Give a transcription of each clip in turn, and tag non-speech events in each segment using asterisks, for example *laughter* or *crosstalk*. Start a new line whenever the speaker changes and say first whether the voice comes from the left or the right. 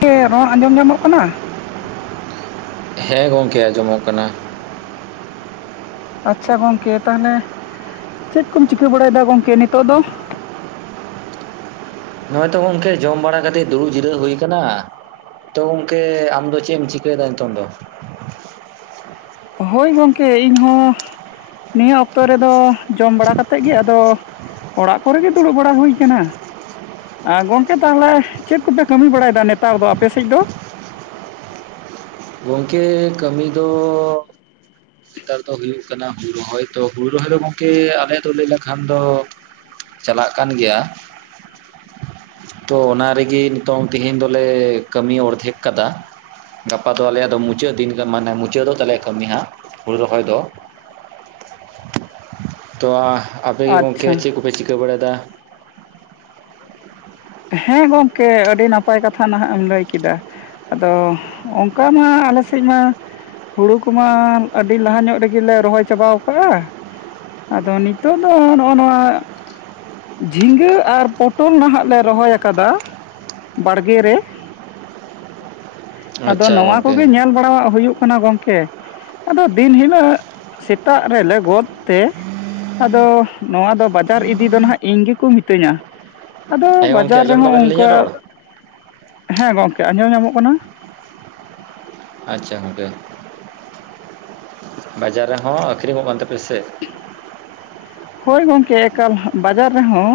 left: *unintelligible* ᱨᱚᱲ ᱟᱸᱡᱚᱢ ᱧᱟᱢᱚᱜ ᱠᱟᱱᱟ??
right: ᱦᱮᱸ ᱜᱚᱝᱠᱮ ᱟᱸᱡᱚᱢᱚᱜ ᱠᱟᱱᱟ ᱾
left: ᱟᱪᱪᱷᱟ ᱜᱚᱝᱠᱮ ᱛᱟᱦᱚᱞᱮ ᱪᱮᱫ ᱠᱚᱢ ᱪᱤᱠᱟᱹ ᱵᱟᱲᱟᱭᱫᱟ ᱜᱚᱝᱠᱮ ᱱᱤᱛᱚᱜ ᱫᱚ?
right: ᱱᱚᱼᱚᱭ ᱛᱚ ᱜᱚᱝᱠᱮ ᱡᱚᱢ ᱵᱟᱲᱟ ᱠᱟᱛᱮᱫ ᱫᱩᱲᱩᱵ ᱡᱤᱨᱟᱹᱜᱣ ᱦᱩᱭ ᱟᱠᱟᱱᱟ ᱾ ᱛᱚ ᱜᱚᱝᱠᱮ ᱟᱢ ᱫᱚ ᱪᱮᱫ ᱮᱢ ᱪᱤᱠᱟᱹᱭ ᱱᱤᱛᱚᱫᱚ??
left: ᱦᱳᱭ ᱜᱚᱢᱠᱮ ᱤᱧ ᱦᱚᱸ ᱱᱤᱭᱟᱹ ᱚᱠᱛᱚ ᱚᱠᱛᱚ ᱨᱮᱫᱚ ᱡᱚᱢ ᱵᱟᱲᱟ ᱠᱟᱛᱮᱫ ᱜᱮ, ᱟᱫᱚ ᱚᱲᱟᱜ ᱠᱚᱨᱮ ᱜᱮ ᱫᱩᱲᱩᱵ ᱵᱟᱲᱟ ᱦᱩᱭ ᱠᱟᱱᱟ ᱾ ᱟ ᱜᱚᱝᱠᱮ ᱛᱟᱦᱚᱞᱮ ᱪᱮᱫ ᱠᱚᱯᱮ ᱠᱟᱹᱢᱤ ᱵᱟᱲᱟᱭ ᱫᱟ ᱱᱮᱛᱟᱨ ᱫᱚ ᱟᱯᱮ ᱥᱮᱡ ᱫᱚ??
right: ᱜᱚᱝᱠᱮ ᱠᱟᱹᱢᱤ ᱫᱚ ᱱᱮᱛᱟᱨ ᱫᱚ ᱦᱩᱭᱩᱜ ᱠᱟᱱᱟ᱾ ᱦᱩᱲᱩ ᱨᱚᱦᱚᱭ ᱛᱚ ᱦᱩᱲᱩ ᱨᱚᱦᱚᱭ ᱫᱚ ᱜᱚᱝᱠᱮ ᱟᱞᱮ ᱫᱚ ᱞᱟᱹᱭ ᱞᱮᱠᱷᱟᱱ ᱫᱚ ᱪᱟᱞᱟᱜ ᱠᱟᱱ ᱜᱮᱭᱟ ᱛᱚ ᱚᱱᱟ ᱨᱮᱜᱮ ᱱᱤᱛᱚᱝ ᱛᱮᱦᱮᱧ ᱫᱚᱞᱮ ᱠᱟᱹᱢᱤ ᱚᱨᱫᱷᱮᱠ ᱠᱟᱫᱟ ᱟᱫᱚ ᱟᱞᱮᱭᱟᱜ ᱫᱚ ᱢᱩᱪᱟᱹᱫ ᱫᱤᱱ ᱢᱟᱱᱮ ᱢᱩᱪᱟᱹᱫᱚᱜ ᱛᱟᱞᱮ ᱠᱟᱹᱢᱤ ᱦᱟᱸ ᱦᱩᱲᱩ ᱨᱚᱦᱚᱭ ᱫᱚ ᱾ ᱛᱚ ᱟᱯᱮ ᱜᱚᱝᱠᱮ
left: ᱟᱪᱪᱷᱟ
right: ᱪᱮᱫ ᱠᱚᱯᱮ ᱪᱤᱠᱟᱹ ᱵᱟᱲᱟᱭ ᱫᱟ?
left: ᱦᱮᱸ ᱜᱚᱝᱠᱮ ᱟᱹᱰᱤ ᱱᱟᱯᱟᱭ ᱠᱟᱛᱷᱟ ᱱᱟᱦᱟ ᱮᱢ ᱞᱟᱹᱭ ᱠᱮᱫᱟ ᱾ ᱟᱫᱚ ᱚᱝᱠᱟ ᱢᱟ ᱟᱞᱮᱥᱮᱫ ᱢᱟ ᱦᱩᱲᱩ ᱠᱚᱢᱟ ᱟᱹᱰᱤ ᱞᱟᱦᱟ ᱧᱚᱜ ᱨᱮ ᱜᱮᱞᱮ ᱨᱚᱦᱚᱭ ᱪᱟᱵᱟᱣᱠᱟᱼᱟ ᱟᱫᱚ ᱱᱤᱛᱚᱜ ᱫᱚ ᱱᱚᱜ ᱱᱚᱣᱟ ᱡᱷᱤᱸᱜᱟᱹ ᱟᱨ ᱯᱚᱴᱚᱞ ᱱᱟᱦᱟ ᱞᱮ ᱨᱚᱦᱚᱭ ᱟᱠᱟᱫᱟ ᱵᱟᱲᱜᱮ ᱨᱮ ᱟᱫᱚ
right: ᱟᱪᱪᱷᱟ
left: ᱱᱚᱣᱟ
right: ᱜᱚᱝᱠᱮ
left: ᱠᱚᱜᱮ ᱧᱮᱞ ᱵᱟᱲᱟ ᱦᱩᱭᱩᱜ ᱠᱟᱱᱟ ᱜᱚᱝ ᱠᱮ ᱟᱫᱚ ᱫᱤᱱ ᱦᱤᱞᱳᱜ ᱥᱮᱛᱟᱜ ᱨᱮᱞᱮ ᱜᱚᱫ ᱛᱮ ᱟᱫᱚ ᱱᱚᱣᱟ ᱫᱚ ᱵᱟᱡᱟᱨ ᱤᱫᱤ ᱫᱚ ᱱᱟᱦᱟᱜ ᱤᱧ ᱜᱮᱠᱚ ᱢᱤᱛᱟᱹᱧᱟ ᱟᱫᱚ
right: ᱦᱮᱸ ᱜᱚᱝᱠᱮ
left: ᱵᱟᱡᱟᱨ
right: ᱟᱸᱡᱚᱢ
left: ᱨᱮᱦᱚᱸ
right: ᱫᱟᱵᱮᱱ
left: ᱚᱝᱠᱟ
right: ᱟᱹᱞᱤᱧᱟᱜ ᱨᱚᱲ?
left: ᱦᱮᱸ ᱜᱚᱝᱠᱮ ᱟᱸᱡᱚᱢ ᱧᱟᱢᱚᱜ ᱠᱟᱱᱟ?
right: ᱟᱪᱪᱷᱟ ᱜᱚᱝᱠᱮ᱾ ᱵᱟᱡᱟᱨ ᱨᱮᱦᱚᱸ ᱟᱹᱠᱷᱨᱤᱧᱚᱜ ᱠᱟᱱ ᱛᱟᱯᱮᱭᱟ ᱥᱮ?
left: ᱦᱳᱭ ᱜᱚᱝᱠᱮ ᱮᱠᱟᱞ ᱵᱟᱡᱟᱨ ᱨᱮᱦᱚᱸ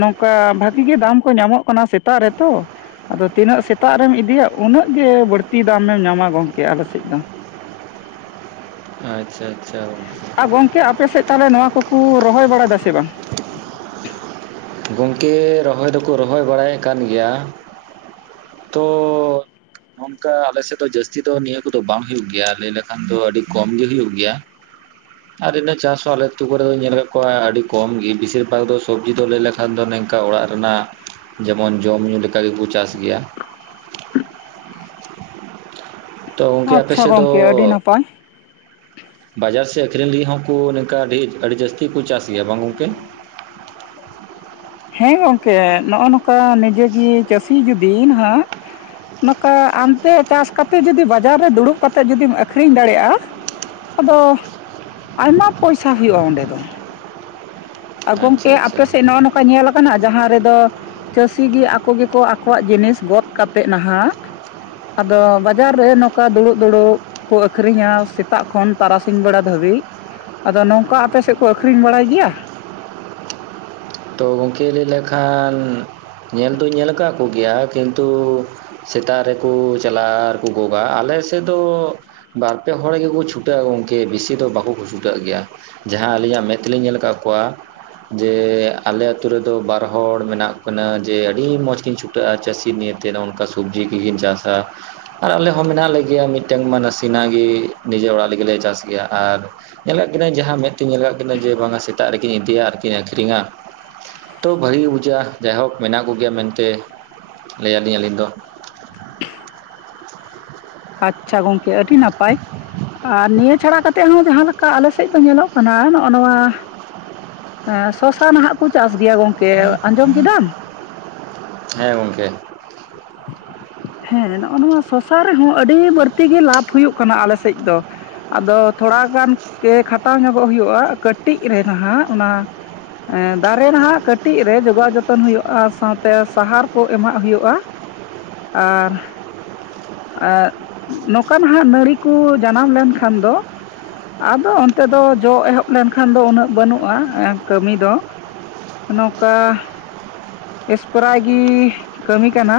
left: ᱱᱚᱝᱠᱟ ᱵᱷᱟᱜᱤ ᱜᱮ ᱫᱟᱢ ᱠᱚ ᱧᱟᱢᱚᱜ ᱠᱟᱱᱟ ᱥᱮᱛᱟᱜ ᱨᱮᱛᱚ ᱟᱫᱚ ᱛᱤᱱᱟᱹᱜ ᱥᱮᱛᱟᱜ ᱨᱮᱢ ᱤᱫᱤᱭᱟ ᱩᱱᱟᱹ ᱜᱮ ᱵᱟᱹᱲᱛᱤ ᱫᱟᱢᱮᱢ ᱧᱟᱢᱟ ᱜᱚᱝᱠᱮ ᱟᱞᱮᱥᱮᱡ ᱫᱚ᱾
right: ᱟᱪᱪᱷᱟ ᱟᱪᱪᱷᱟ᱾
left: ᱟᱨ ᱜᱚᱝᱠᱮ ᱟᱯᱮᱥᱮᱫ ᱛᱟᱦᱞᱮ ᱱᱚᱣᱟ ᱠᱚᱠᱩ ᱨᱚᱦᱚᱭ ᱵᱟᱲᱟᱭᱫᱟ ᱥᱮ ᱵᱟᱝ?
right: ᱜᱚᱝᱠᱮᱻ ᱨᱚᱦᱚᱭ ᱫᱚᱠᱚ ᱨᱚᱦᱚᱭ ᱵᱟᱲᱟᱭᱮᱜ ᱠᱟᱱ ᱜᱮᱭᱟ᱾ ᱛᱚᱻ ᱱᱚᱝᱠᱟ ᱟᱞᱮᱥᱮᱫ ᱫᱚ ᱡᱟᱹᱥᱛᱤ ᱫᱚ ᱱᱤᱭᱟᱹ ᱠᱚᱫᱚ ᱵᱟᱝ ᱦᱩᱭᱩᱜ ᱜᱮᱭᱟ ᱞᱟᱹᱭ ᱞᱮᱠᱷᱟᱱ ᱫᱚ ᱟᱹᱰᱤ ᱠᱚᱢᱜᱮ ᱦᱩᱭᱩᱜ ᱜᱮᱭᱟ᱾
left: *inaudible*
right: ᱟᱨ ᱤᱱᱟᱹ ᱪᱟᱥ ᱦᱚᱸ ᱟᱞᱮ ᱟᱛᱩ ᱠᱚᱨᱮ ᱫᱚᱧ ᱧᱮᱞ ᱟᱠᱟᱫ ᱠᱚᱣᱟ ᱟᱹᱰᱤ ᱠᱚᱢ ᱜᱮ, ᱵᱤᱥᱤᱨ ᱵᱷᱟᱜᱽ ᱫᱚ ᱥᱚᱵᱽᱡᱤ ᱫᱚ ᱞᱟᱹᱭ ᱞᱮᱻ ᱞᱮᱠᱷᱟᱱ ᱫᱚ ᱱᱤᱝᱠᱟ ᱚᱲᱟᱜ ᱨᱮᱱᱟᱜ ᱡᱮᱢᱚᱱ ᱡᱚᱢ-ᱧᱩ ᱞᱮᱠᱟ ᱜᱮᱵᱚ ᱪᱟᱥ ᱜᱮᱭᱟ᱾ ᱛᱚ ᱜᱚᱝᱠᱮ ᱟᱯᱮ
left: ᱟᱪᱪᱷᱟ
right: ᱥᱮᱫ ᱫᱚᱻ
left: ᱜᱚᱝᱠᱮ ᱟᱹᱰᱤ ᱱᱟᱯᱟᱭ
right: ᱵᱟᱡᱟᱨ ᱥᱮᱫ ᱟᱹᱠᱷᱨᱤᱧ ᱞᱟᱹᱜᱤᱫ ᱦᱚᱸᱠᱩ ᱱᱤᱝᱠᱟ ᱫᱷᱮᱨ, ᱟᱹᱰᱤ ᱡᱟᱹᱥᱛᱤ ᱠᱚ ᱪᱟᱥ ᱜᱮᱭᱟ ᱵᱟᱝ ᱜᱚᱝᱠᱮ?
left: ᱦᱮᱸ ᱜᱚᱝᱠᱮ ᱱᱚᱜ-ᱚ ᱱᱚᱝᱠᱟ ᱱᱤᱡᱮ ᱜᱮ ᱪᱟᱹᱥᱤ ᱡᱩᱫᱤ ᱱᱟᱜ ᱱᱚᱝᱠᱟ ᱟᱢᱛᱮ ᱪᱟᱥ ᱠᱟᱛᱮ ᱡᱩᱫᱤ ᱵᱟᱡᱟᱨ ᱨᱮ ᱫᱩᱲᱩᱵ ᱠᱟᱛᱮᱫ ᱡᱩᱫᱤᱢ ᱟᱠᱠᱷᱨᱤᱧ ᱫᱟᱲᱮᱭᱟᱜ-ᱟ, ᱟᱫᱚ ᱟᱭᱢᱟ ᱯᱚᱭᱥᱟ ᱦᱩᱭᱩ-ᱟ ᱚᱸᱰᱮ ᱫᱚ᱾ ᱟᱨ
right: ᱟᱪᱪᱷᱟ
left: ᱜᱚᱝᱠᱮ
right: ᱟᱪᱪᱷᱟ
left: ᱟᱯᱮ ᱥᱮᱫ ᱱᱚᱜ-ᱚ ᱱᱚᱝᱠᱟ ᱧᱮᱞ ᱠᱟᱱᱟ ᱡᱟᱦᱟᱸ ᱨᱮᱫᱚᱻ ᱪᱟᱹᱥᱤ ᱜᱮ ᱟᱠᱚ ᱜᱮᱠᱚ ᱟᱠᱚᱣᱟᱜ ᱡᱤᱱᱤᱥ ᱜᱚᱫ ᱠᱟᱛᱮᱫ ᱱᱟᱦᱟᱜ ᱟᱫᱚ ᱵᱟᱡᱟᱨ ᱨᱮ ᱱᱚᱝᱠᱟ ᱫᱩᱲᱩᱵ ᱫᱩᱲᱩᱵ ᱠᱚ ᱟᱹᱠᱷᱨᱤᱧᱟ ᱥᱮᱛᱟᱜ ᱠᱷᱚᱱ ᱛᱟᱨᱟᱥᱤᱧ ᱵᱮᱲᱟ ᱫᱷᱟᱹᱵᱤᱡ᱾ ᱟᱫᱚ ᱱᱚᱝᱠᱟ ᱟᱯᱮ ᱥᱮᱫ ᱠᱚ ᱟᱹᱠᱷᱨᱤᱧ ᱵᱟᱲᱟᱭ ᱜᱮᱭᱟ?
right: ᱛᱚ ᱜᱚᱝᱠᱮ ᱞᱟᱹᱭ ᱞᱮᱠᱷᱟᱱ ᱧᱮᱞ ᱫᱩᱧ ᱧᱮᱞ ᱟᱠᱟᱜ ᱠᱚᱜᱮᱭᱟ, ᱠᱤᱱᱛᱩ ᱥᱮᱛᱟᱜ ᱨᱮᱠᱚ ᱪᱟᱞᱟᱜ-ᱟ ᱟᱨᱠᱚ ᱜᱚᱜᱟ᱾ ᱟᱞᱮ ᱥᱮᱫ ᱫᱚ-ᱼ ᱵᱟᱨ ᱯᱮ ᱦᱚᱲ ᱜᱮᱠᱚ ᱪᱷᱩᱴᱟᱹᱜ-ᱟ ᱜᱚᱝᱠᱮ ᱵᱤᱥᱤ ᱫᱚ ᱵᱟᱠᱚ ᱠᱚ ᱪᱷᱩᱴᱟᱹᱜ ᱜᱮᱭᱟ᱾ ᱡᱟᱦᱟᱸ ᱟᱹᱞᱤᱧᱟᱜ ᱢᱮᱸᱫ ᱛᱮᱞᱤᱧ ᱧᱮᱞ ᱟᱠᱟᱜ ᱠᱚᱣᱟ ᱡᱮ ᱟᱞᱮ ᱟᱛᱩ ᱨᱮᱫᱚ ᱵᱟᱨ ᱦᱚᱲ ᱢᱮᱱᱟᱜ ᱠᱤᱱᱟᱹ ᱡᱮ ᱟᱹᱰᱤ ᱢᱚᱸᱡᱽ ᱠᱤᱱ ᱪᱷᱩᱴᱟᱹᱜᱼᱟ ᱪᱟᱹᱥᱤ ᱱᱤᱭᱟᱹ ᱛᱮ ᱱᱚᱜ-ᱱᱚᱝᱠᱟ ᱥᱚᱵᱡᱤ ᱠᱚᱠᱤᱱ ᱪᱟᱥᱟ᱾ ᱟᱨ ᱟᱞᱮ ᱦᱚᱸ ᱢᱮᱱᱟᱜ ᱞᱮᱜᱮᱭᱟ ᱢᱤᱫᱴᱟᱹᱝ ᱢᱟ ᱱᱟᱥᱮᱱᱟᱜ ᱜᱮ ᱱᱤᱡᱮ ᱚᱲᱟᱜ ᱞᱟᱹᱜᱤᱫᱮᱞᱮ ᱪᱟᱥ ᱜᱮᱭᱟ᱾ ᱟᱨ ᱧᱮᱞ ᱠᱟᱜ ᱠᱤᱱᱟᱹ ᱡᱟᱦᱟᱸ ᱢᱮᱫ ᱛᱮᱧ ᱧᱮᱞ ᱠᱟᱷ ᱠᱤᱱᱟᱹ ᱡᱮ ᱵᱟᱝᱟ ᱥᱮᱛᱟᱜ ᱨᱮᱠᱤᱱ ᱤᱫᱤᱭᱟ ᱟᱨᱠᱤᱱ ᱟᱹᱠᱷᱨᱤᱧᱟ᱾ ᱛᱚ ᱵᱷᱟᱹᱜᱤ ᱜᱮ ᱵᱩᱡᱷᱟᱹᱜ-ᱟ᱾ ᱡᱟᱭᱦᱳᱠ ᱢᱮᱱᱟᱜ ᱠᱚᱜᱮᱭᱟ ᱢᱮᱱᱛᱮ ᱞᱟᱹᱭᱟᱹᱞᱤᱧ ᱟᱹᱞᱤᱧ ᱫᱚ᱾
left: ᱟᱪᱪᱷᱟ ᱜᱚᱝᱠᱮ ᱟᱹᱰᱤ ᱱᱟᱯᱟᱭ᱾ ᱟᱨ ᱱᱤᱭᱟᱹ ᱪᱷᱟᱲᱟ ᱠᱟᱛᱮᱫ ᱦᱚᱸ ᱡᱟᱦᱟᱸ ᱞᱮᱠᱟ ᱟᱞᱮ ᱥᱮᱫ ᱠᱚ ᱧᱮᱞᱚᱜ ᱠᱟᱱᱟ ᱱᱚᱜ-ᱚ ᱱᱚᱣᱟ ᱦᱮᱸ ᱥᱚᱥᱟ ᱱᱟᱦᱟᱜ ᱠᱩ ᱪᱟᱥ ᱜᱮᱭᱟ ᱜᱚᱝᱠᱮ, ᱟᱸᱡᱚᱢ ᱠᱮᱫᱟᱢ?
right: ᱦᱮᱸ ᱜᱚᱝᱠᱮ᱾
left: ᱦᱮᱸ ᱱᱚᱜ-ᱚ ᱱᱚᱣᱟ ᱥᱚᱥᱟ ᱨᱮᱦᱚᱸ ᱟᱹᱰᱤ ᱵᱟᱹᱲᱛᱤ ᱜᱮ ᱞᱟᱵᱷ ᱦᱩᱭᱩᱜ ᱠᱟᱱᱟ ᱟᱞᱮ ᱥᱮᱫ ᱫᱚ᱾ ᱟᱫᱚ ᱛᱷᱚᱲᱟ ᱜᱟᱱ ᱜᱮ ᱠᱷᱟᱴᱟᱣ ᱧᱚᱜᱚᱜ ᱦᱩᱭᱩᱜ-ᱟ ᱠᱟᱹᱴᱤᱡ ᱨᱮ ᱱᱟᱦᱟᱜ ᱚᱱᱟ ᱮᱸᱻ ᱫᱟᱨᱮ ᱱᱟᱦᱟᱜ ᱠᱟᱹᱴᱤᱡ ᱨᱮ ᱡᱚᱜᱟᱣ ᱡᱚᱛᱚᱱ ᱦᱩᱭᱩᱜ-ᱟ ᱥᱟᱶᱛᱮ ᱥᱟᱦᱟᱨ ᱠᱚ ᱮᱢᱟᱜ ᱦᱩᱭᱩᱜ-ᱟ᱾ ᱟᱨ ᱟᱸᱜ, ᱱᱚᱝᱠᱟ ᱱᱟᱦᱟᱜ ᱱᱟᱹᱲᱤ ᱠᱚ ᱡᱟᱱᱟᱢ ᱞᱮᱱᱠᱷᱟᱱ ᱫᱚ ᱟᱫᱚ ᱚᱱᱛᱮ ᱫᱚ ᱡᱚ ᱮᱦᱚᱵ ᱞᱮᱱᱠᱷᱟᱱ ᱫᱚ ᱩᱱᱟᱹᱜ ᱵᱟᱹᱱᱩᱜ-ᱟ ᱠᱟᱹᱢᱤ ᱫᱚ᱾ ᱱᱚᱝᱠᱟ ᱮᱥᱯᱨᱟᱭ ᱜᱤ ᱠᱟᱹᱢᱤ ᱠᱟᱱᱟ᱾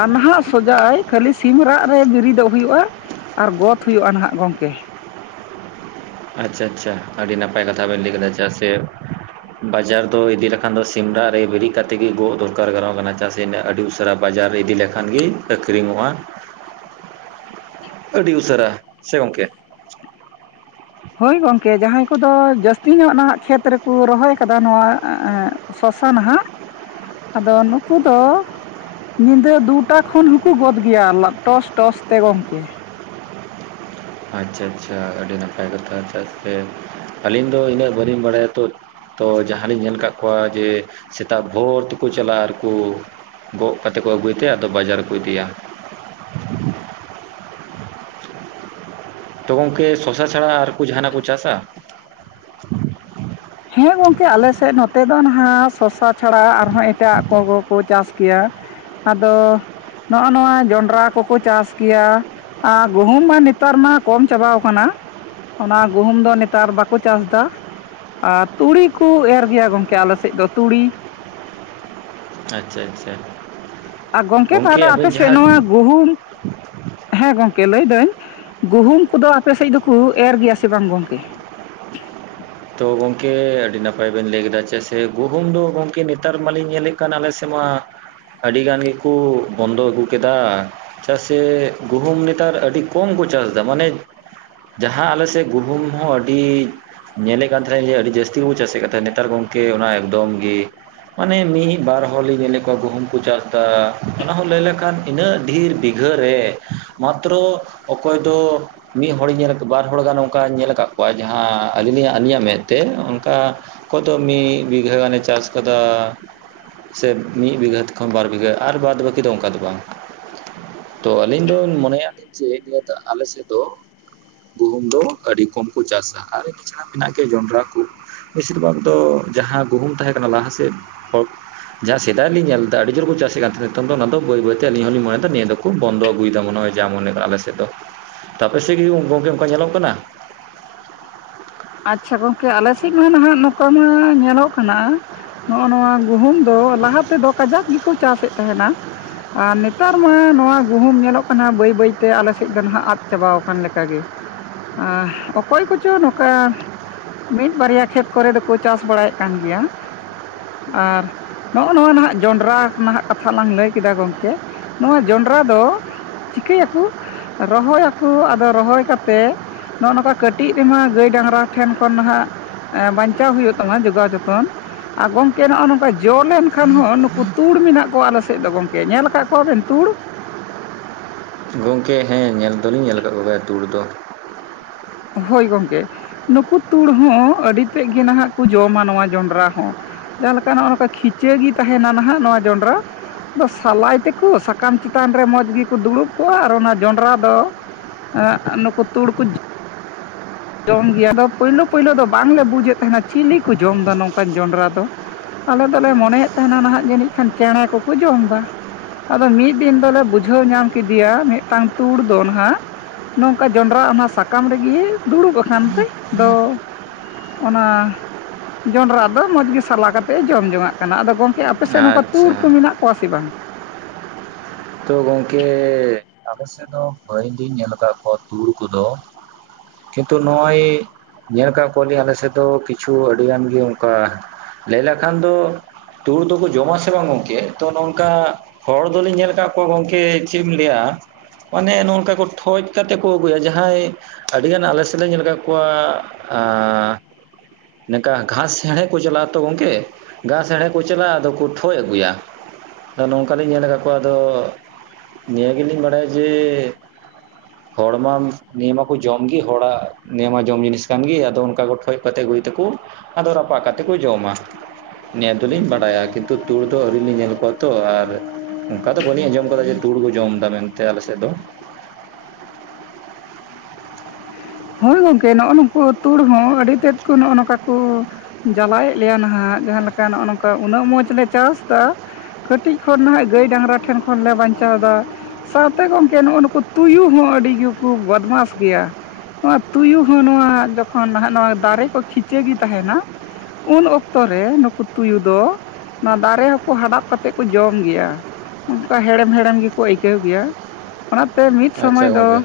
left: ᱟᱢ ᱦᱟᱸᱜ ᱥᱚᱡᱟᱭ ᱠᱷᱟᱹᱞᱤ ᱥᱤᱢ ᱨᱟᱜ ᱨᱮ ᱵᱮᱨᱤᱫᱚᱜ ᱦᱩᱭᱩᱜ-ᱟ᱾ ᱟᱨ ᱜᱚᱫ ᱦᱩᱭᱩᱜ-ᱟ ᱱᱟᱦᱟᱜ ᱜᱚᱝᱠᱮ᱾
right: ᱟᱪᱪᱷᱟ ᱟᱪᱪᱷᱟ, ᱟᱹᱰᱤ ᱱᱟᱯᱟᱭ ᱠᱟᱛᱷᱟ ᱵᱮᱱ ᱞᱟᱹᱭ ᱠᱮᱫᱟ᱾ ᱪᱮᱫᱟᱜ ᱥᱮ ᱵᱟᱡᱟᱨ ᱫᱚ ᱤᱫᱤ ᱞᱮᱠᱷᱟᱱ ᱫᱚ ᱥᱤᱢᱨᱟᱜ ᱨᱮ ᱵᱮᱨᱮᱫ ᱠᱟᱛᱮᱫ ᱜᱮ ᱜᱚᱫ ᱫᱚᱨᱠᱟᱨ ᱜᱟᱱᱚᱜ ᱠᱟᱱᱟ ᱪᱟᱥ ᱟᱹᱰᱤ ᱩᱥᱟᱹᱨᱟ ᱵᱟᱡᱟᱨ ᱨᱮ ᱤᱫᱤ ᱞᱮᱠᱷᱟᱱ ᱜᱮ ᱟᱹᱠᱷᱨᱤᱧᱚᱜ-ᱟ᱾
left: *inaudible*
right: ᱟᱹᱰᱤ ᱩᱥᱟᱹᱨᱟ ᱥᱮ ᱜᱚᱢᱠᱮ᱾
left: ᱦᱳᱭ ᱜᱚᱢᱠᱮ ᱡᱟᱦᱟᱸᱭ ᱠᱚᱫᱚ ᱡᱟᱹᱥᱛᱤ ᱧᱚᱜ ᱱᱟᱦᱟᱜ ᱠᱷᱮᱛ ᱨᱮᱠᱚ ᱨᱚᱦᱚᱭ ᱠᱟᱫᱟ ᱱᱚᱣᱟ ᱮᱸᱜ ᱥᱚᱥᱟᱱ ᱱᱟᱦᱟᱜ ᱟᱫᱚ ᱱᱩᱠᱩ ᱫᱚ ᱧᱤᱫᱟᱹ ᱫᱩᱴᱟ ᱠᱷᱚᱱ ᱦᱚᱸᱠᱚ ᱜᱚᱫ ᱜᱮᱭᱟ ᱞᱟ ᱴᱚᱥ ᱴᱚᱥ ᱛᱮ ᱜᱚᱢᱠᱮ᱾
right: ᱟᱪᱪᱷᱟ ᱟᱪᱪᱷᱟ ᱟᱹᱰᱤ ᱱᱟᱯᱟᱭ ᱪᱮᱫᱟᱜ ᱥᱮ ᱟᱹᱞᱤᱧ ᱫᱚ ᱤᱱᱟᱹᱜ ᱵᱟᱹᱞᱤᱧ ᱵᱟᱲᱟᱭᱟ ᱛᱚ᱾ ᱛᱚ ᱡᱟᱦᱟᱸᱞᱤᱧ ᱧᱮᱞ ᱟᱠᱟᱫ ᱠᱚᱣᱟ ᱡᱮ ᱥᱮᱛᱟᱜ ᱵᱷᱳᱨ ᱛᱮᱠᱚ ᱪᱟᱞᱟᱜ-ᱟ ᱟᱨ ᱠᱩ ᱜᱚᱫ ᱠᱟᱛᱮᱫ ᱠᱚ ᱟᱹᱜᱩᱭ ᱛᱮ ᱟᱫᱚ ᱵᱟᱡᱟᱨ ᱨᱮᱠᱚ ᱤᱫᱤᱭᱟ᱾ ᱛᱚ ᱜᱚᱝᱠᱮ ᱥᱚᱥᱟ ᱪᱷᱟᱲᱟ ᱟᱨᱠᱩ ᱡᱟᱦᱟᱱᱟᱜ ᱠᱚ ᱪᱟᱥᱟ?
left: ᱦᱮᱸ ᱜᱚᱢᱠᱮ ᱟᱞᱮ ᱥᱮᱫ ᱱᱚᱛᱮ ᱫᱚ ᱱᱟᱦᱟᱜ ᱥᱚᱥᱟ ᱪᱷᱟᱲᱟ ᱟᱨᱦᱚᱸ ᱮᱴᱟᱜ ᱠᱚᱜᱜᱚ ᱠᱚ ᱪᱟᱥ ᱜᱮᱭᱟ᱾ ᱟᱫᱚ ᱱᱚᱜ-ᱚ ᱱᱚᱣᱟ ᱡᱚᱸᱰᱨᱟ ᱠᱚᱠᱚ ᱪᱟᱥ ᱜᱮᱭᱟ᱾ ᱟᱨ ᱜᱩᱦᱩᱢ ᱢᱟ ᱱᱮᱛᱟᱨ ᱢᱟ ᱠᱚᱢ ᱪᱟᱵᱟᱣ ᱟᱠᱟᱱᱟ᱾ ᱚᱱᱟ ᱜᱩᱦᱩᱢ ᱫᱚ ᱱᱮᱛᱟᱨ ᱵᱟᱠᱚ ᱪᱟᱥᱫᱟ᱾ ᱟᱨ ᱛᱩᱲᱤ ᱠᱚ ᱮᱨ ᱜᱮᱭᱟ ᱜᱚᱝᱠᱮ ᱟᱞᱮ ᱥᱮᱫ ᱫᱚ ᱛᱩᱲᱤ᱾
right: ᱟᱪᱪᱷᱟ ᱟᱪᱪᱷᱟ᱾
left: ᱟᱨ ᱜᱚᱢᱠᱮ
right: ᱜᱚᱝᱠᱮ
left: ᱛᱟᱦᱞᱮ ᱟᱯᱮ
right: ᱟᱵᱮᱱ
left: ᱥᱮᱫ
right: ᱡᱟᱦᱟᱸ
left: ᱱᱚᱣᱟ ᱜᱩᱦᱩᱢ ᱦᱮᱸ ᱜᱚᱝᱠᱮ ᱞᱟᱹᱭ ᱫᱟᱹᱧ ᱜᱩᱦᱩᱢ ᱠᱚᱫᱚ ᱟᱯᱮ ᱥᱮᱫ ᱫᱚᱠᱚ ᱮᱨ ᱜᱮᱭᱟ ᱥᱮ ᱵᱟᱝ ᱜᱚᱝᱠᱮ?
right: ᱛᱚ ᱜᱚᱢᱠᱮ ᱟᱹᱰᱤ ᱱᱟᱯᱟᱭ ᱵᱮᱱ ᱞᱟᱹᱭ ᱠᱮᱫᱟ, ᱪᱮᱫᱟᱜ ᱥᱮ ᱜᱩᱦᱩᱢ ᱫᱚ ᱜᱚᱢᱠᱮ ᱱᱮᱛᱟᱨ ᱢᱟᱞᱤᱧ ᱧᱮᱞᱮᱫ ᱠᱟᱱ ᱟᱞᱮ ᱥᱮᱫ ᱢᱟ ᱟᱹᱰᱤ ᱜᱟᱱ ᱜᱮᱠᱩ ᱵᱚᱱᱫᱚ ᱟᱹᱜᱩ ᱠᱮᱫᱟ᱾ ᱪᱮᱫᱟᱜ ᱥᱮ ᱜᱩᱦᱩᱢ ᱱᱮᱛᱟᱨ ᱟᱹᱰᱤ ᱠᱚᱢ ᱠᱚ ᱪᱟᱥ ᱮᱫᱟ ᱢᱟᱱᱮ ᱡᱟᱦᱟᱸ ᱟᱞᱮᱥᱮᱫ ᱜᱩᱦᱩᱢ ᱦᱚ ᱟᱹᱰᱤ ᱧᱮᱞᱮᱫ ᱠᱟᱱ ᱛᱟᱦᱮᱸᱱᱟ ᱡᱮ ᱟᱹᱰᱤ ᱡᱟᱹᱥᱛᱤ ᱵᱚ ᱪᱟᱥᱮᱫ ᱠᱟᱱ ᱛᱟᱦᱮᱸᱫ᱾ ᱱᱮᱛᱟᱨ ᱜᱚᱝᱠᱮ ᱚᱱᱟ ᱮᱠᱫᱚᱢ ᱜᱮ ᱢᱟᱱᱮ ᱢᱤᱫ ᱵᱟᱨ ᱦᱚᱲᱞᱤᱧ ᱧᱮᱞᱮᱫ ᱠᱚᱣᱟ ᱜᱩᱦᱩᱢ ᱠᱚ ᱪᱟᱥᱫᱟ, ᱚᱱᱟ ᱦᱚᱸ ᱞᱟᱹᱭ ᱞᱮᱠᱷᱟᱱ ᱤᱱᱟᱹᱜ ᱰᱷᱤᱨ ᱵᱤᱜᱷᱟᱹ ᱨᱮ ᱢᱟᱛᱨᱚ ᱚᱠᱚᱭ ᱫᱚ ᱢᱤᱫ ᱦᱚᱲᱤᱧ ᱧᱮᱞᱟᱛᱚ᱾ ᱵᱟᱨ ᱦᱚᱲ ᱜᱟᱱ ᱚᱱᱠᱟᱧ ᱧᱮᱞ ᱟᱠᱟᱫ ᱠᱚᱣᱟ ᱡᱟᱦᱟᱸ ᱟᱹᱞᱤᱧ ᱞᱤᱧᱟᱜ ᱟᱹᱞᱤᱧᱟᱜ ᱢᱮᱫ ᱛᱮ ᱚᱱᱠᱟ ᱚᱠᱚᱭ ᱫᱚ ᱢᱤᱫ ᱵᱤᱜᱷᱟ ᱜᱟᱱᱮ ᱪᱟᱥ ᱠᱟᱫᱟ᱾᱾ ᱥᱮ ᱢᱤᱫ ᱵᱤᱜᱷᱟᱹ ᱠᱷᱚᱱ ᱵᱟᱨ ᱵᱤᱜᱷᱟᱹ ᱟᱨ ᱵᱟᱫ ᱵᱟᱹᱠᱤ ᱫᱚ ᱚᱱᱠᱟ ᱫᱚ ᱵᱟᱝ᱾ ᱛᱚ ᱟᱹᱞᱤᱧ ᱫᱚᱧ ᱢᱚᱱᱮᱭᱟ ᱞᱤᱧ ᱡᱮ ᱱᱤᱭᱟᱹ ᱫᱚ ᱟᱞᱮ ᱥᱮᱫ ᱫᱚ ᱜᱩᱦᱩᱢ ᱫᱚ ᱟᱹᱰᱤ ᱠᱚᱢ ᱠᱚ ᱪᱟᱥᱟ᱾ᱟᱨ ᱜᱮᱭᱟ ᱡᱚᱸᱰᱨᱟ ᱠᱚ, ᱵᱤᱥᱤᱨ ᱵᱷᱟᱜᱽ ᱫᱚ ᱡᱟᱦᱟᱸ ᱜᱩᱦᱩᱢ ᱛᱟᱦᱮᱸ ᱠᱟᱱᱟ ᱞᱟᱦᱟ ᱥᱮᱫ ᱡᱟᱦᱟᱸ ᱥᱮᱫᱟᱭ ᱨᱮᱞᱤᱧ ᱧᱮᱞ ᱞᱮᱫᱟ ᱟᱹᱰᱤ ᱡᱳᱨ ᱠᱚ ᱪᱟᱥᱮ ᱠᱟᱱ ᱛᱟᱦᱮᱸᱫ᱾ ᱱᱤᱛᱚᱝ ᱫᱚ ᱚᱱᱟ ᱵᱟᱹᱭ ᱵᱟᱹᱭ ᱛᱮᱞᱤᱧ ᱦᱚᱸᱞᱤᱧ ᱢᱱᱮᱭᱟ ᱱᱤᱭᱟᱹ ᱫᱚ ᱠᱩ ᱵᱚᱱᱫᱚ ᱟᱹᱜᱩᱭᱮᱫᱟᱭ ᱵᱚᱱ ᱢᱟ ᱢᱚᱱᱮ ᱟᱞᱮᱥᱮᱫ ᱡᱮ ᱫᱚ, ᱛᱚ ᱟᱯᱮᱥᱮᱫ ᱜᱮ ᱜᱚᱝᱠᱮ ᱚᱱᱠᱟ ᱧᱮᱞᱚᱜ ᱠᱟᱱᱟ? *unintelligible*
left: ᱟᱪᱪᱷᱟ ᱜᱚᱝᱠᱮ ᱟᱞᱮ ᱥᱮᱫ ᱢᱟ ᱱᱟᱦᱟᱜ ᱱᱚᱝᱠᱟ ᱢᱟ ᱧᱮᱞᱚᱜ ᱠᱟᱱᱟ᱾ ᱱᱚᱜᱼᱚ ᱱᱚᱣᱟ ᱜᱩᱦᱩᱢ ᱫᱚ ᱞᱟᱦᱟ ᱛᱮᱫᱚ ᱠᱟᱡᱟᱠ ᱜᱮᱠᱚ ᱪᱟᱥᱮᱫ ᱛᱟᱦᱮᱱᱟ᱾ ᱟᱨ ᱱᱮᱛᱟᱨ ᱢᱟ ᱱᱚᱣᱟ ᱜᱩᱦᱩᱢ ᱧᱮᱞᱚᱜ ᱠᱟᱱᱟ ᱦᱟᱜ ᱵᱟᱹᱭ ᱵᱟᱹᱭᱛᱮ ᱟᱞᱮ ᱥᱮᱫ ᱫᱚ ᱱᱟᱦᱟᱜ ᱟᱫᱲᱱ ᱪᱟᱵᱟ ᱟᱠᱟᱱ ᱞᱮᱠᱟᱜᱮ᱾ ᱟ ᱚᱠᱚᱭ ᱠᱚᱪᱚ ᱱᱩᱡ ᱠᱟ ᱢᱤᱫ ᱵᱟᱨᱭᱟ ᱠᱷᱮᱛ ᱠᱚᱨᱮ ᱫᱚᱠᱚ ᱪᱟᱥ ᱵᱟᱲᱟᱭᱮᱫ ᱠᱟᱱ ᱜᱮᱭᱟ᱾ ᱟᱨ ᱱᱚᱜᱼᱚ ᱱᱚᱣᱟ ᱱᱟᱦᱟᱜ ᱡᱚᱸᱰᱨᱟ ᱱᱟᱦᱟᱜ ᱠᱟᱛᱷᱟ ᱞᱟᱝ ᱞᱟᱹᱭ ᱠᱮᱫᱟ ᱜᱚᱢᱠᱮ ᱱᱚᱣᱟ ᱡᱚᱸᱰᱨᱟ ᱫᱚ ᱪᱤᱠᱟᱹ ᱭᱟᱠᱚ᱾ ᱨᱚᱦᱚᱭᱟᱠᱚ ᱟᱫᱚ ᱨᱚᱦᱚᱭ ᱠᱟᱛᱮ ᱱᱚᱜᱼᱚ ᱱᱚᱝᱠᱟ ᱠᱟᱹᱴᱤᱡ ᱨᱮᱢᱟ ᱜᱟᱹᱭ ᱰᱟᱝᱨᱟ ᱴᱷᱮᱱ ᱠᱷᱚᱱ ᱱᱟᱦᱟᱜ ᱮᱸ ᱵᱟᱧᱪᱟᱣ ᱦᱩᱭᱩᱜ ᱛᱟᱢᱟ ᱡᱚᱜᱟᱣ ᱡᱚᱛᱚᱱ᱾ ᱟᱨ ᱜᱚᱢᱠᱮ ᱱᱚᱜᱼᱚ ᱞᱭ ᱱᱚᱝᱠᱟ ᱡᱚ ᱞᱮᱱᱠᱷᱟᱱ ᱦᱚᱸ ᱱᱩᱠᱩ ᱛᱩᱲ ᱢᱮᱱᱟᱜ ᱠᱚᱣᱟ ᱟᱞᱮ ᱥᱮᱫ ᱫᱚ ᱜᱚᱢᱠᱮ᱾ ᱧᱮᱞ ᱟᱠᱟᱫ ᱠᱚᱣᱟ ᱵᱮᱱ ᱛᱩᱲ?
right: ᱜᱚᱝᱠᱮ ᱦᱮᱸ ᱧᱮᱞ ᱫᱚᱞᱤᱧ ᱧᱮᱞ ᱟᱠᱟᱫ ᱠᱚᱜᱮᱭᱟ ᱫᱩᱲ ᱫᱚ᱾
left: ᱦᱳᱭ ᱜᱚᱢᱠᱮ, ᱱᱩᱠᱩ ᱛᱩᱲ ᱦᱚᱸ ᱟᱹᱰᱤ ᱛᱮᱫ ᱜᱮ ᱱᱟᱦᱟᱜ ᱠᱚ ᱡᱚᱢᱟ ᱱᱚᱣᱟ ᱡᱚᱱᱰᱨᱟ ᱦᱚᱸ᱾ ᱡᱟᱦᱟᱸ ᱞᱮᱠᱟ ᱱᱚᱜᱚ ᱱᱚᱝᱠᱟ ᱠᱷᱤᱪᱟᱹ ᱜᱤ ᱛᱟᱦᱮᱱᱟ ᱱᱟᱦᱟᱜ ᱱᱚᱣᱟ ᱡᱚᱸᱰᱨᱟ᱾ ᱟᱫᱚ ᱥᱟᱞᱟᱭ ᱛᱮᱠᱚ ᱥᱟᱠᱟᱢ ᱪᱮᱛᱟᱱ ᱨᱮ ᱢᱚᱡᱽ ᱜᱮᱠᱚ ᱫᱩᱲᱩᱵ ᱠᱚᱜᱟ ᱟᱨ ᱚᱱᱟ ᱡᱚᱸᱰᱨᱟ ᱫᱚ ᱟᱜ ᱟ ᱱᱩᱠᱩ ᱛᱩᱲ ᱠᱩ ᱡᱚᱢ ᱜᱮᱭᱟ ᱟᱫᱚ ᱯᱳᱭᱞᱳ ᱯᱳᱭᱞᱳ ᱫᱚ ᱵᱟᱝᱞᱮ ᱵᱩᱡᱮᱜ ᱛᱟᱦᱮᱱᱟ ᱪᱤᱞᱤ ᱠᱚ ᱡᱚᱢᱫᱟ ᱱᱚᱝᱠᱟᱱ ᱡᱚᱸᱰᱨᱟ ᱫᱚ᱾ ᱟᱞᱮ ᱫᱚᱞᱮ ᱢᱚᱱᱮᱭᱮᱜ ᱛᱟᱦᱮᱱᱟ ᱱᱟᱦᱟᱜ ᱡᱟᱹᱱᱤᱡ ᱠᱷᱟᱱ ᱪᱮᱬᱮ ᱠᱚᱠᱚ ᱡᱚᱢᱫᱟ᱾ ᱟᱫᱚ ᱢᱤᱫ ᱫᱤᱱ ᱫᱚᱞᱮ ᱵᱩᱡᱷᱟᱹᱣ ᱧᱟᱢ ᱠᱮᱫᱤᱭᱟ ᱢᱤᱫᱴᱟᱝ ᱛᱩᱲ ᱫᱚ ᱱᱟᱦᱟᱜ ᱱᱚᱝᱠᱟ ᱡᱚᱸᱰᱨᱟ ᱚᱱᱟ ᱥᱟᱠᱟᱢ ᱨᱮᱜᱮ ᱫᱩᱲᱩᱵ ᱟᱠᱟᱱ ᱛᱮ ᱟᱫᱚ ᱚᱱᱟ ᱡᱚᱱᱰᱨᱟ ᱫᱚ ᱢᱚᱡᱽ ᱜᱮ ᱥᱟᱞᱟ ᱠᱟᱛᱮᱜ ᱮ ᱡᱚᱢ ᱡᱚᱝᱟᱜ ᱠᱟᱱᱟ᱾ ᱟᱫᱚ ᱜᱚᱢᱠᱮ ᱟᱯ ᱟᱯᱮᱥᱮᱜ ᱱᱚᱝᱠᱟ ᱛᱩᱲ
right: ᱟᱪᱪᱷᱟ
left: ᱠᱚ ᱢᱮᱱᱟᱜ ᱠᱚᱣᱟ ᱥᱮ ᱵᱟᱝ?
right: ᱛᱚ ᱜᱚᱝᱠᱮ ᱟᱯᱮ ᱥᱮᱜ ᱫᱚ ᱵᱟᱹᱧ ᱜᱤᱧ ᱧᱮᱞ ᱟᱠᱟᱜ ᱠᱚ ᱛᱩᱨ ᱠᱚᱫᱚ᱾ ᱠᱤᱱᱛᱩ ᱱᱚᱜᱚᱭ ᱧᱮᱞ ᱟᱠᱟᱜ ᱠᱚᱣᱟᱞᱤᱧ ᱟᱞᱮ ᱥᱮᱜ ᱫᱚ ᱠᱤᱪᱷᱩ ᱟᱹᱰᱤ ᱜᱟᱱ ᱜᱮ ᱚᱱᱠᱟ ᱞᱟᱹᱭ ᱞᱮᱠᱷᱟᱱ ᱫᱚ ᱛᱩᱲ ᱫᱚᱠᱚ ᱡᱚᱢᱟ ᱥᱮ ᱵᱟᱝ ᱜᱚᱝᱠᱮ ᱛᱚ ᱱᱚᱝᱠᱟ ᱦᱚᱲ ᱫᱚᱞᱤᱧ ᱧᱮᱞ ᱠᱟᱜ ᱠᱚ ᱜᱚᱝᱠᱮ ᱪᱮᱜ ᱮᱢ ᱞᱟᱹᱭᱟ ᱢᱟᱱᱮ ᱱᱚᱜᱚ ᱱᱚᱝᱠᱟ ᱠᱚ ᱴᱷᱚᱡ ᱠᱟᱛᱮ ᱠᱚ ᱟᱹᱜᱩᱭᱟ᱾ ᱡᱟᱦᱟᱸᱭ ᱟᱹᱰᱤᱜᱟᱱ ᱟᱞᱮ ᱥᱮᱜ ᱫᱚ ᱧᱮᱞ ᱟᱠᱟᱜ ᱠᱚᱣᱟ ᱟᱻ ᱱᱚᱱᱠᱟ ᱜᱷᱟᱥ ᱦᱮᱬᱦᱮᱜ ᱠᱚ ᱪᱟᱞᱟᱜ-ᱟ ᱛᱚ ᱜᱚᱝᱠᱮ ᱜᱷᱟᱥ ᱦᱮᱬᱦᱮᱜ ᱠᱚ ᱪᱟᱞᱟᱜ-ᱟ ᱟᱫᱚ ᱠᱚ ᱴᱷᱚᱡ ᱟᱹᱜᱩᱭᱟ᱾ ᱟᱫᱚ ᱱᱚᱝᱠᱟᱞᱤᱧ ᱧᱮᱞ ᱟᱠᱟᱜ ᱠᱚᱣᱟ ᱟᱫᱚ ᱱᱤᱭᱟᱹ ᱜᱮᱞᱤᱧ ᱵᱟᱲᱟᱭᱟ ᱡᱮ
left: *inaudible*
right: ᱦᱚᱲᱢᱟ ᱱᱤᱭᱟᱹ ᱢᱟᱠᱚ ᱡᱚᱢ ᱜᱤ ᱦᱚᱲᱟᱜ ᱱᱤᱭᱟᱹ ᱢᱟ ᱡᱚᱢ ᱡᱤᱱᱤᱥ ᱠᱟᱱ ᱜᱤ ᱟᱫᱚ ᱚᱱᱠᱟ ᱠᱚ ᱴᱷᱚᱡ ᱠᱟᱛᱮᱜ ᱟᱜᱩᱭ ᱫᱟᱜ ᱠᱩ᱾ ᱟᱫᱚ ᱨᱟᱯᱟᱜ ᱠᱟᱛᱮᱜ ᱠᱚ ᱡᱚᱢᱟ᱾ ᱱᱤᱭᱟᱹ ᱫᱚᱞᱤᱧ ᱵᱟᱲᱟᱭᱟ ᱠᱤᱱᱛᱩ ᱛᱩᱲ ᱫᱚ ᱟᱹᱣᱨᱤ ᱞᱤᱧ ᱧᱮᱞ ᱠᱚᱣᱟ ᱛᱚ ᱟᱨ ᱚᱱᱠᱟ ᱫᱚ ᱵᱟᱹᱞᱤᱧ ᱟᱸᱡᱚᱢ ᱠᱟᱫᱟ ᱡᱮ ᱛᱩᱲ ᱠᱚ ᱡᱚᱢ ᱫᱟ ᱢᱮᱱᱛᱮ ᱟᱞᱮ ᱥᱮᱜ ᱫᱚ᱾
left: ᱦᱳᱭ ᱜᱚᱝᱠᱮ ᱱᱚᱜᱚ ᱱᱩᱠᱩ ᱛᱩᱲ ᱦᱚᱸ ᱟᱹᱰᱤ ᱛᱮᱫ ᱠᱚ ᱱᱚᱜᱚ ᱱᱚᱝᱠᱟ ᱠᱩ ᱡᱟᱞᱟᱭᱮᱜ ᱞᱮᱭᱟ ᱱᱟᱦᱟᱜ ᱡᱟᱦᱟᱸ ᱞᱮᱠᱟ ᱱᱚᱜ ᱱᱚᱝᱠᱟ ᱩᱱᱟᱹᱜ ᱢᱚᱸᱡᱽ ᱞᱮ ᱪᱟᱥ ᱫᱟ ᱠᱟᱹᱴᱤᱡ ᱠᱷᱚᱱ ᱱᱟᱦᱟᱜ ᱜᱟᱹᱭ ᱰᱟᱝᱨᱟ ᱴᱷᱮᱱ ᱠᱷᱚᱱᱞᱮ ᱵᱟᱧᱪᱟᱣᱫᱟ᱾ ᱥᱟᱶᱛᱮ ᱜᱚᱝᱠᱮ ᱱᱚᱜᱚ ᱱᱩᱠᱩ ᱛᱩᱭᱩ ᱦᱚᱸ ᱟᱹᱰᱤ ᱜᱮᱠᱚ ᱵᱚᱫᱢᱟᱥ ᱜᱮᱭᱟ᱾ ᱱᱚᱣᱟ ᱛᱩᱭᱩ ᱦᱚᱸ ᱱᱚᱣᱟ ᱡᱚᱠᱷᱚᱱ ᱱᱟᱦᱟᱜ ᱱᱚᱣᱟ ᱫᱟᱨᱮ ᱠᱚ ᱠᱷᱤᱪᱟᱹ ᱜᱮ ᱛᱟᱦᱮᱱᱟ ᱩᱱ ᱚᱠᱛᱚ ᱨᱮ ᱱᱩᱠᱩ ᱛᱩᱭᱩ ᱫᱚ ᱚᱱᱟ ᱫᱟᱨᱮ ᱦᱚᱸᱠᱚ ᱦᱟᱰᱟᱵ ᱠᱟᱛᱮᱜ ᱠᱚ ᱡᱚᱢ ᱜᱮᱭᱟ᱾ ᱚᱱᱠᱟ ᱦᱮᱲᱮᱢ ᱦᱮᱲᱮᱢ ᱜᱮᱠᱚ ᱟᱹᱭᱠᱟᱹᱣ ᱜᱮᱭᱟ᱾ ᱚᱱᱟᱛᱮ ᱢᱤᱫ
right: ᱟᱪᱪᱷᱟ
left: ᱥᱚᱢᱚᱭ ᱫᱚ
right: ᱜᱚᱝᱠᱮ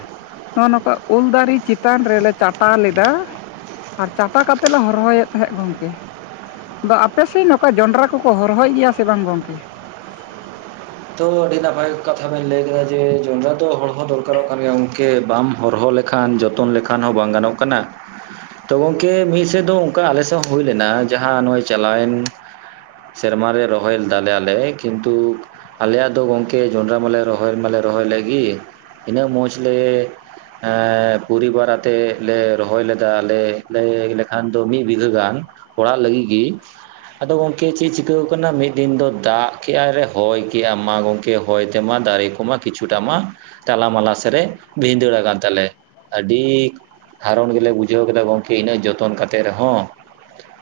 left: ᱦᱚᱜᱚ ᱱᱚᱝᱠᱟ ᱩᱞ ᱫᱟᱨᱤ ᱪᱤᱛ ᱪᱮᱛᱟᱱ ᱨᱮᱞᱮ ᱪᱟᱴᱟ ᱞᱮᱫᱟ ᱟᱨ ᱪᱟᱴᱟ ᱠᱟᱛᱮᱜ ᱞᱮ ᱦᱚᱨᱦᱚᱭᱮᱜ ᱛᱟᱦᱮᱸᱫ ᱜᱚᱝᱠᱮ᱾ ᱫᱚ ᱟᱯᱮᱥᱮᱜ ᱱᱚᱝᱠᱟ ᱡᱚᱱᱰᱽᱨᱟ ᱠᱚᱠᱚ ᱦᱚᱨᱦᱚᱭ ᱜᱮᱭᱟ ᱥᱮ ᱵᱟᱝ ᱜᱚᱝᱠᱮ?
right: ᱛᱚ ᱟᱹᱰᱤ ᱱᱟᱯᱟᱭ ᱠᱟᱛᱷᱟ ᱵᱮᱱ ᱞᱟᱹᱭ ᱠᱮᱫᱟ ᱡᱮ ᱡᱚᱱᱰᱽᱨᱟ ᱫᱚ ᱦᱚᱲ ᱦᱚᱸ ᱫᱚᱨᱠᱟᱨᱚᱜ ᱠᱟᱱ ᱜᱮᱭᱟ ᱜᱚᱝᱠᱮ ᱵᱟᱢ ᱦᱚᱨᱦᱚ ᱞᱮᱠᱷᱟᱱ ᱡᱚᱛᱚᱱ ᱞᱮᱠᱷᱟᱱ ᱦᱚᱸ ᱵᱟᱝ ᱜᱟᱱᱚᱜ ᱠᱟᱱᱟ᱾ ᱛᱚ ᱜᱚᱝᱠᱮ ᱢᱤᱫ ᱥᱮᱜ ᱫᱚ ᱚᱱᱠᱟ ᱟᱞᱮ ᱥᱮᱜ ᱦᱚ ᱦᱩᱭ ᱞᱮᱱᱟ ᱡᱟᱦᱟᱸ ᱱᱚᱜᱚᱭ ᱪᱟᱞᱟᱣᱮᱱ ᱥᱮᱨᱢᱟ ᱨᱮ ᱨᱚᱦᱚᱭ ᱞᱮᱫᱟᱞᱮ ᱟᱞᱮ ᱠᱤᱱᱛᱩ ᱟᱞᱮᱭᱟᱜ ᱫᱚ ᱜᱚᱝᱠᱮ ᱡᱚᱱᱰᱽᱨᱟ ᱢᱟᱞᱮ ᱨᱚᱦᱚᱭ ᱢᱟᱞᱮ ᱨᱚᱦᱚᱭ ᱞᱮᱜ ᱜᱤ ᱤᱱᱟᱹᱜ ᱢᱚᱸᱡᱽ ᱞᱮ ᱯᱚᱨᱤᱵᱟᱨ ᱟᱛᱮᱜ ᱞᱮ ᱨᱚᱦᱚᱭ ᱞᱮᱫᱟ ᱟᱞᱮ ᱞᱟᱹᱭ ᱞᱮᱠᱷᱟᱱ ᱫᱚ ᱢᱤᱜ ᱵᱤᱜᱷᱟᱹ ᱜᱟᱱ᱾ ᱚᱲᱟᱜ ᱞᱟᱹᱜᱤᱫᱜᱤ ᱜᱤ᱾ ᱟᱫᱚ ᱜᱚᱝᱠᱮ ᱪᱮᱜ ᱪᱤᱠᱟᱹᱣ ᱠᱟᱱᱟ ᱢᱤᱫ ᱫᱤᱱ ᱫᱚ ᱫᱟᱜ ᱠᱮᱜᱟᱭ ᱨᱮ ᱦᱚᱭ ᱠᱮᱜᱟ ᱢᱟ ᱜᱚᱝᱠᱮ ᱦᱚᱭ ᱛᱮᱢᱟ ᱫᱟᱨᱮ ᱠᱚᱢᱟ ᱠᱤᱪᱷᱩᱴᱟ ᱢᱟ ᱛᱟᱞᱟ ᱢᱟᱞᱟ ᱥᱟᱜᱨᱮ ᱵᱷᱤᱫᱟᱹᱲ ᱟᱠᱟᱱ ᱛᱟᱞᱮ ᱟᱹᱰᱤ ᱦᱟᱨᱚᱱ ᱜᱮᱞᱮ ᱵᱩᱡᱷᱟᱹᱣ ᱠᱮᱫᱟ ᱜᱚᱝᱠᱮ ᱤᱱᱟᱹᱜ ᱡᱚᱛᱚᱱ ᱠᱟᱛᱮᱜ ᱨᱮᱦᱚᱸ᱾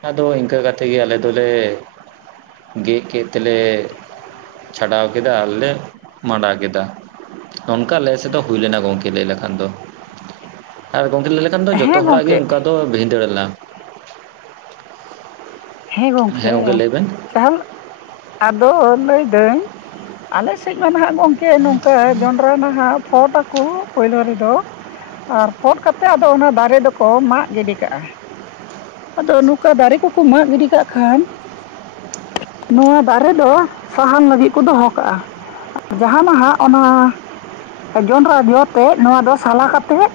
right: ᱟᱫᱚ ᱤᱱᱠᱟᱹ ᱠᱟᱛᱮᱜ ᱜᱮ ᱟᱞᱮ ᱫᱚᱞᱮ ᱜᱮᱜ ᱠᱮᱫ ᱛᱮᱞᱮ ᱪᱷᱟᱰᱟᱣ ᱠᱮᱫᱟ ᱟᱨᱞᱮ ᱢᱟᱸᱰᱟ ᱠᱮᱫᱟ᱾ ᱱᱚᱝᱠᱟ ᱟᱞᱮ ᱥᱮᱫ ᱦᱩᱭ ᱞᱮᱱᱟ ᱜᱚᱝᱠᱮ ᱞᱟᱹᱭ ᱞᱮᱠᱷᱟᱱ ᱫᱚ ᱟᱨ ᱜᱚᱢᱠᱮ ᱞᱟᱹᱭ ᱞᱮ ᱠᱷᱟᱱ ᱫᱚ ᱡᱚᱛᱚ
left: ᱦᱮᱸ
right: ᱦᱚᱲᱟᱜ ᱜᱮ
left: ᱜᱚᱢᱠᱮ
right: ᱚᱝᱠᱟ ᱫᱚ ᱵᱷᱤᱸᱫᱟᱹᱲ ᱞᱮᱱᱟ᱾
left: ᱦᱮᱸ ᱜᱚᱝᱠᱮ ᱪᱟᱦᱚ ᱟᱫᱚ ᱞᱟᱹᱭᱫᱟᱹᱧ ᱟᱞᱮ ᱥᱮᱜ ᱢᱟ ᱱᱟᱦᱟᱜ ᱜᱚᱝᱠᱮ ᱱᱚᱝᱠᱟ ᱡᱚᱸᱰᱽᱨᱟ ᱱᱟᱦᱟᱜ ᱯᱷᱳᱴᱟᱠᱚ ᱯᱚᱭᱞᱳ ᱨᱮᱫᱚ᱾ ᱟᱨ ᱯᱷᱳᱰ ᱠᱟᱛᱮᱜ ᱟᱫᱚ ᱚᱱᱟ ᱫᱟᱨᱮ ᱫᱚᱠᱚ ᱢᱟᱜ ᱜᱤᱰᱤ ᱠᱟᱜᱼᱟ᱾ ᱟᱫᱚ ᱱᱚᱠᱟ ᱫᱟᱨᱮ ᱠᱚᱠᱚ ᱢᱟᱜ ᱜᱤᱰᱤ ᱠᱟᱜ ᱠᱷᱟᱱ ᱱᱚᱣᱟ ᱫᱟᱨᱮ ᱫᱚ ᱥᱟᱦᱟᱱ ᱞᱟᱹᱜᱤᱜ ᱠᱚ ᱫᱚᱦᱚ ᱠᱟᱜᱼᱟ᱾ ᱡᱟᱦᱟᱸ ᱱᱟᱦᱟᱜ ᱚᱱᱟ ᱡᱚᱸᱰᱽᱨᱟ ᱡᱚ ᱛᱮᱫ ᱱᱚᱣᱟ ᱫᱚ ᱥᱟᱞᱟ ᱠᱟᱛᱮᱜ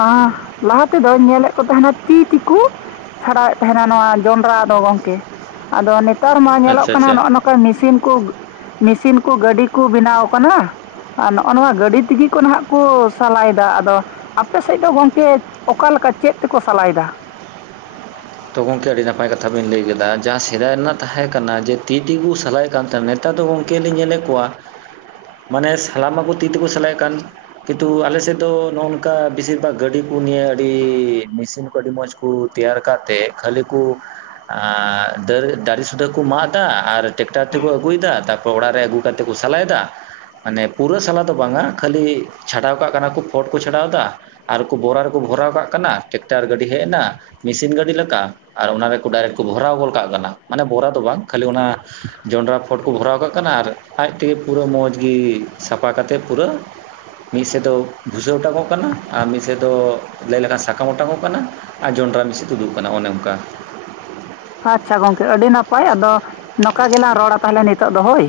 left: ᱟᱸ ᱞᱟᱦᱟ ᱛᱮ ᱫᱚᱧ ᱧᱮᱞᱮᱜ ᱠᱚ ᱛᱟᱦᱮᱱᱟ ᱛᱤᱛᱤ ᱠᱩ ᱪᱷᱟᱲᱟᱣᱮᱜ ᱛᱟᱦᱮᱱᱟ ᱱᱚᱣᱟ ᱡᱚᱸᱰᱽᱨᱟ ᱫᱚ ᱜᱚᱝᱠᱮ, ᱟᱫᱚ ᱱᱮᱛᱟᱨ ᱢᱟ ᱧᱮᱞᱚᱜ
right: ᱟᱪᱪᱷᱟ
left: ᱠᱟᱱᱟ
right: ᱟᱪᱪᱷᱟ
left: ᱱᱚᱜᱼᱚ ᱱᱚ ᱠᱟ ᱢᱮᱥᱤᱱ ᱠᱚ ᱢᱮᱥᱤᱱ ᱠᱚ ᱜᱟᱹᱰᱤ ᱠᱩ ᱵᱮᱱᱟᱣ ᱠᱟᱱᱟ᱾ ᱟᱨ ᱱᱚᱜᱼᱚ ᱱᱚᱣᱟ ᱜᱟᱹᱰᱤ ᱛᱮᱜᱮ ᱠᱚ ᱱᱟᱦᱟᱜ ᱠᱚ ᱥᱟᱞᱟᱭᱫᱟ ᱟᱫᱚ ᱟᱯᱮ ᱥᱮᱜ ᱫᱚ ᱜᱚᱝᱠᱮ ᱚᱠᱟ ᱞᱮᱠᱟ ᱪᱮᱫ ᱛᱮᱠᱚ ᱥᱟᱞᱟᱭᱫᱟ?
right: ᱛᱚ ᱜᱚᱝᱠᱮ ᱟᱹᱰᱤ ᱱᱟᱯᱟᱭ ᱠᱟᱛᱷᱟ ᱵᱤᱱ ᱞᱟᱹᱭ ᱠᱮᱫᱟ ᱡᱟᱦᱟᱸ ᱥᱮᱫᱟᱭ ᱨᱮᱱᱟᱜ ᱛᱟᱦᱮᱸ ᱠᱟᱱᱟ ᱡᱮ ᱛᱤ ᱛᱮᱜᱮ ᱠᱩ ᱥᱟᱞᱟᱭᱮᱜ ᱠᱟᱱ ᱛᱟ ᱛᱟᱨ ᱫᱚ ᱜᱚᱝᱠᱮ ᱞᱤᱧ ᱧᱮᱞᱮᱜ ᱠᱚᱣᱟ ᱢᱟᱱᱮ ᱥᱞᱟᱢᱟ ᱠᱚ ᱛᱤ ᱛᱮᱠᱚ ᱥᱮᱞᱟᱭᱮᱜ ᱠᱟᱱ ᱠᱤᱱᱛᱩ ᱟᱞᱮᱥᱮᱜ ᱫᱚ ᱱᱚᱜᱼᱚ ᱱᱚᱝᱠᱟ ᱵᱮᱥᱤᱨ ᱵᱷᱟᱜᱽ ᱜᱟᱹᱰᱤ ᱠᱚ ᱱᱤᱭᱮ ᱟᱹᱰᱤ ᱢᱮᱥᱤᱱ ᱠᱚ ᱟᱹᱰᱤ ᱢᱚᱸᱡᱽ ᱠᱚ ᱛᱮᱭᱟᱨ ᱠᱟᱛᱮᱜ ᱠᱷᱟᱹᱞᱤ ᱠᱚ ᱟᱨ ᱫᱟᱹᱨ ᱫᱟᱨᱮ ᱥᱩᱫᱷᱟᱹ ᱠᱚ ᱢᱟᱜᱫᱟ ᱟᱨ- ᱴᱮᱠᱴᱟᱨ ᱛᱮᱠᱚ ᱟᱹᱜᱩᱭᱫᱟ ᱛᱟᱯᱚᱨ ᱚᱲᱟᱜ ᱨᱮ ᱟᱹᱜᱩ ᱠᱟᱛᱮᱜ ᱠᱚ ᱥᱟᱞᱟᱭᱫᱟ᱾ ᱢᱟᱱᱮ ᱯᱩᱨᱟᱹ ᱥᱟᱞᱟ ᱫᱚ ᱵᱟᱝᱟ ᱠᱷᱟᱹᱞᱤ ᱪᱷᱟᱰᱟᱣ ᱠᱟᱜ ᱠᱟᱱᱟ ᱠᱚ ᱯᱷᱳᱰ ᱠᱚ ᱪᱷᱟᱰᱟᱣᱫᱟ᱾ ᱟᱨᱠᱚ ᱵᱚᱨᱟ ᱨᱮᱠᱚ ᱵᱷᱚᱨᱟᱣ ᱠᱟᱜ ᱠᱟᱱᱟ ᱴᱮᱠᱴᱟᱨ ᱜᱟᱹᱰᱤ ᱦᱮᱜᱱᱟ ᱢᱮᱥᱤᱱ ᱜᱟᱹᱰᱤ ᱞᱮᱠᱟ ᱟᱨ ᱚᱱᱟ ᱨᱮᱠᱚ ᱰᱟᱭᱨᱮᱠᱴ ᱠᱚ ᱵᱷᱚᱨᱟᱣ ᱜᱚᱞ ᱠᱟᱜ ᱠᱟᱱᱟ ᱢᱟᱱᱮ ᱵᱚᱨᱟ ᱫᱚ ᱵᱟᱝ ᱠᱷᱟᱹᱞᱤ ᱚᱱᱟ ᱡᱚᱱᱰᱨᱟ ᱯᱷᱚᱴ ᱠᱚ ᱵᱷᱚᱨᱟᱣ ᱠᱟᱜ ᱠᱟᱱᱟ ᱟᱨ ᱟᱡ ᱛᱮᱜᱮ ᱯᱩᱨᱟᱹ ᱢᱚᱸᱡᱽ ᱜᱮ ᱥᱟᱯᱷᱟ ᱠᱟᱛᱮᱫ ᱯᱩᱨᱟᱹ ᱢᱤᱜ ᱥᱮᱜ ᱫᱚ ᱵᱷᱩᱥᱟᱹ ᱚᱴᱟᱝᱚᱜ ᱠᱟᱱᱟ ᱟᱨ ᱢᱤᱜ ᱥᱮᱜ ᱫᱚ ᱞᱟᱹᱭ ᱞᱮᱠᱷᱟᱱ ᱥᱟᱠᱟᱢ ᱚᱴᱟᱝᱚᱜ ᱠᱟᱱᱟ᱾ ᱟᱨ ᱡᱚᱱᱰᱽᱨᱟ ᱢᱤᱥᱮ ᱛᱩᱫᱩᱜ ᱠᱟᱱᱟ ᱚᱱᱮ ᱚᱝᱠᱟ᱾
left: ᱟᱪᱪᱷᱟ ᱜᱚᱝᱠᱮ ᱟᱹᱰᱤ ᱱᱟᱯᱟᱭ ᱟᱫᱚ ᱱᱚᱠᱟ ᱜᱮᱞᱟᱝ ᱨᱚᱲᱟ ᱛᱟᱦᱞᱮ ᱱᱤᱛᱚᱜ ᱫᱚ ᱦᱳᱭ᱾